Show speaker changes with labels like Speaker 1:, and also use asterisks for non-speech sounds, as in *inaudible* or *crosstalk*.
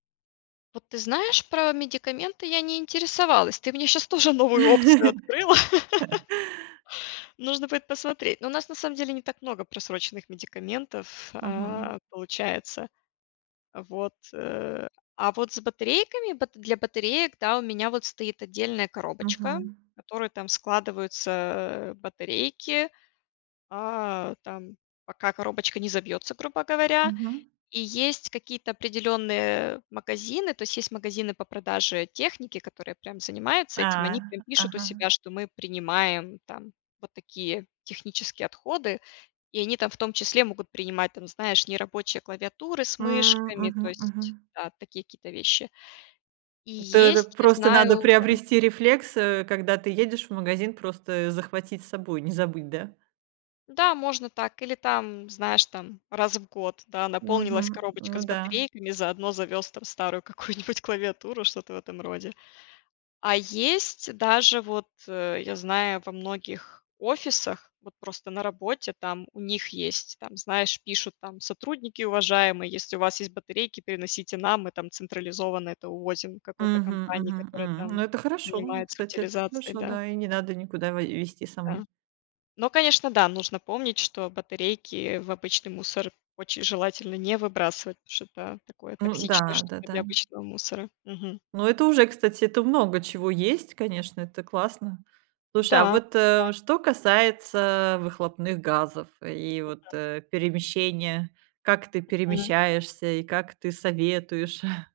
Speaker 1: Вот ты знаешь, про медикаменты я не интересовалась, ты мне щас тоже новую опцию открыла.
Speaker 2: *laughs*
Speaker 1: Нужно будет посмотреть. Ну, у нас на самом деле не так много просроченных медикаментов,
Speaker 2: Мгм.
Speaker 1: а, получается. А, вот, э, а вот с батарейками, бат для батареек, да, у меня вот стоит отдельная коробочка,
Speaker 2: Мгм.
Speaker 1: в которую там складываются, а, батарейки, а, там пока коробочка не забьется, грубо говоря.
Speaker 2: Мгм.
Speaker 1: И есть какие-то определенные магазины, то есть магазины по продаже техники, которые прям занимаются этим,
Speaker 2: А,
Speaker 1: они прям пишут у
Speaker 2: ага.
Speaker 1: себя, что мы принимаем там вот такие технические отходы. И они там в том числе могут принимать там, знаешь, нерабочие клавиатуры с
Speaker 2: М,
Speaker 1: мышками, то
Speaker 2: мгм,
Speaker 1: есть,
Speaker 2: мгм.
Speaker 1: да, такие какие-то вещи. И
Speaker 2: То это
Speaker 1: есть, я
Speaker 2: просто надо
Speaker 1: знаю, да
Speaker 2: приобрести рефлекс, э, когда ты едешь в магазин, просто захватить с собой, не забыть, да.
Speaker 1: Да, можно так, или там, знаешь, там раз в год, да, наполнилась
Speaker 2: Мгм.
Speaker 1: коробочка
Speaker 2: Ну
Speaker 1: с
Speaker 2: да.
Speaker 1: батарейками, заодно завез там старую какую-нибудь клавиатуру, что-то в этом роде. А есть даже вот, э, я знаю, во многих офисах вот просто на работе, там у них есть там, знаешь, пишут там: "Сотрудники уважаемые, если у вас есть батарейки, приносите нам, мы там централизованно это увозим какой-то
Speaker 2: Мгм,
Speaker 1: компании,
Speaker 2: мгм,
Speaker 1: которая
Speaker 2: м.
Speaker 1: там
Speaker 2: Ну, это хорошо, м,
Speaker 1: занимается
Speaker 2: кстати, это
Speaker 1: утилизацией",
Speaker 2: хорошо,
Speaker 1: да.
Speaker 2: да, и не надо никуда вой везти самой.
Speaker 1: Да. Но, конечно, да, нужно помнить, что батарейки в обычный мусор очень желательно не выбрасывать, потому что это такое
Speaker 2: Ну
Speaker 1: токсичное
Speaker 2: да,
Speaker 1: что-то для
Speaker 2: да-да.
Speaker 1: обычного мусора. Мгм.
Speaker 2: Ну, это уже, кстати, это в много чего есть, конечно, это классно. Слушай, а вот,
Speaker 1: Да-да.
Speaker 2: э, что касается выхлопных газов и
Speaker 1: П да.
Speaker 2: вот, э, перемещения. Как ты
Speaker 1: Мгм.
Speaker 2: перемещаешься и как ты советуешь? *chuckles*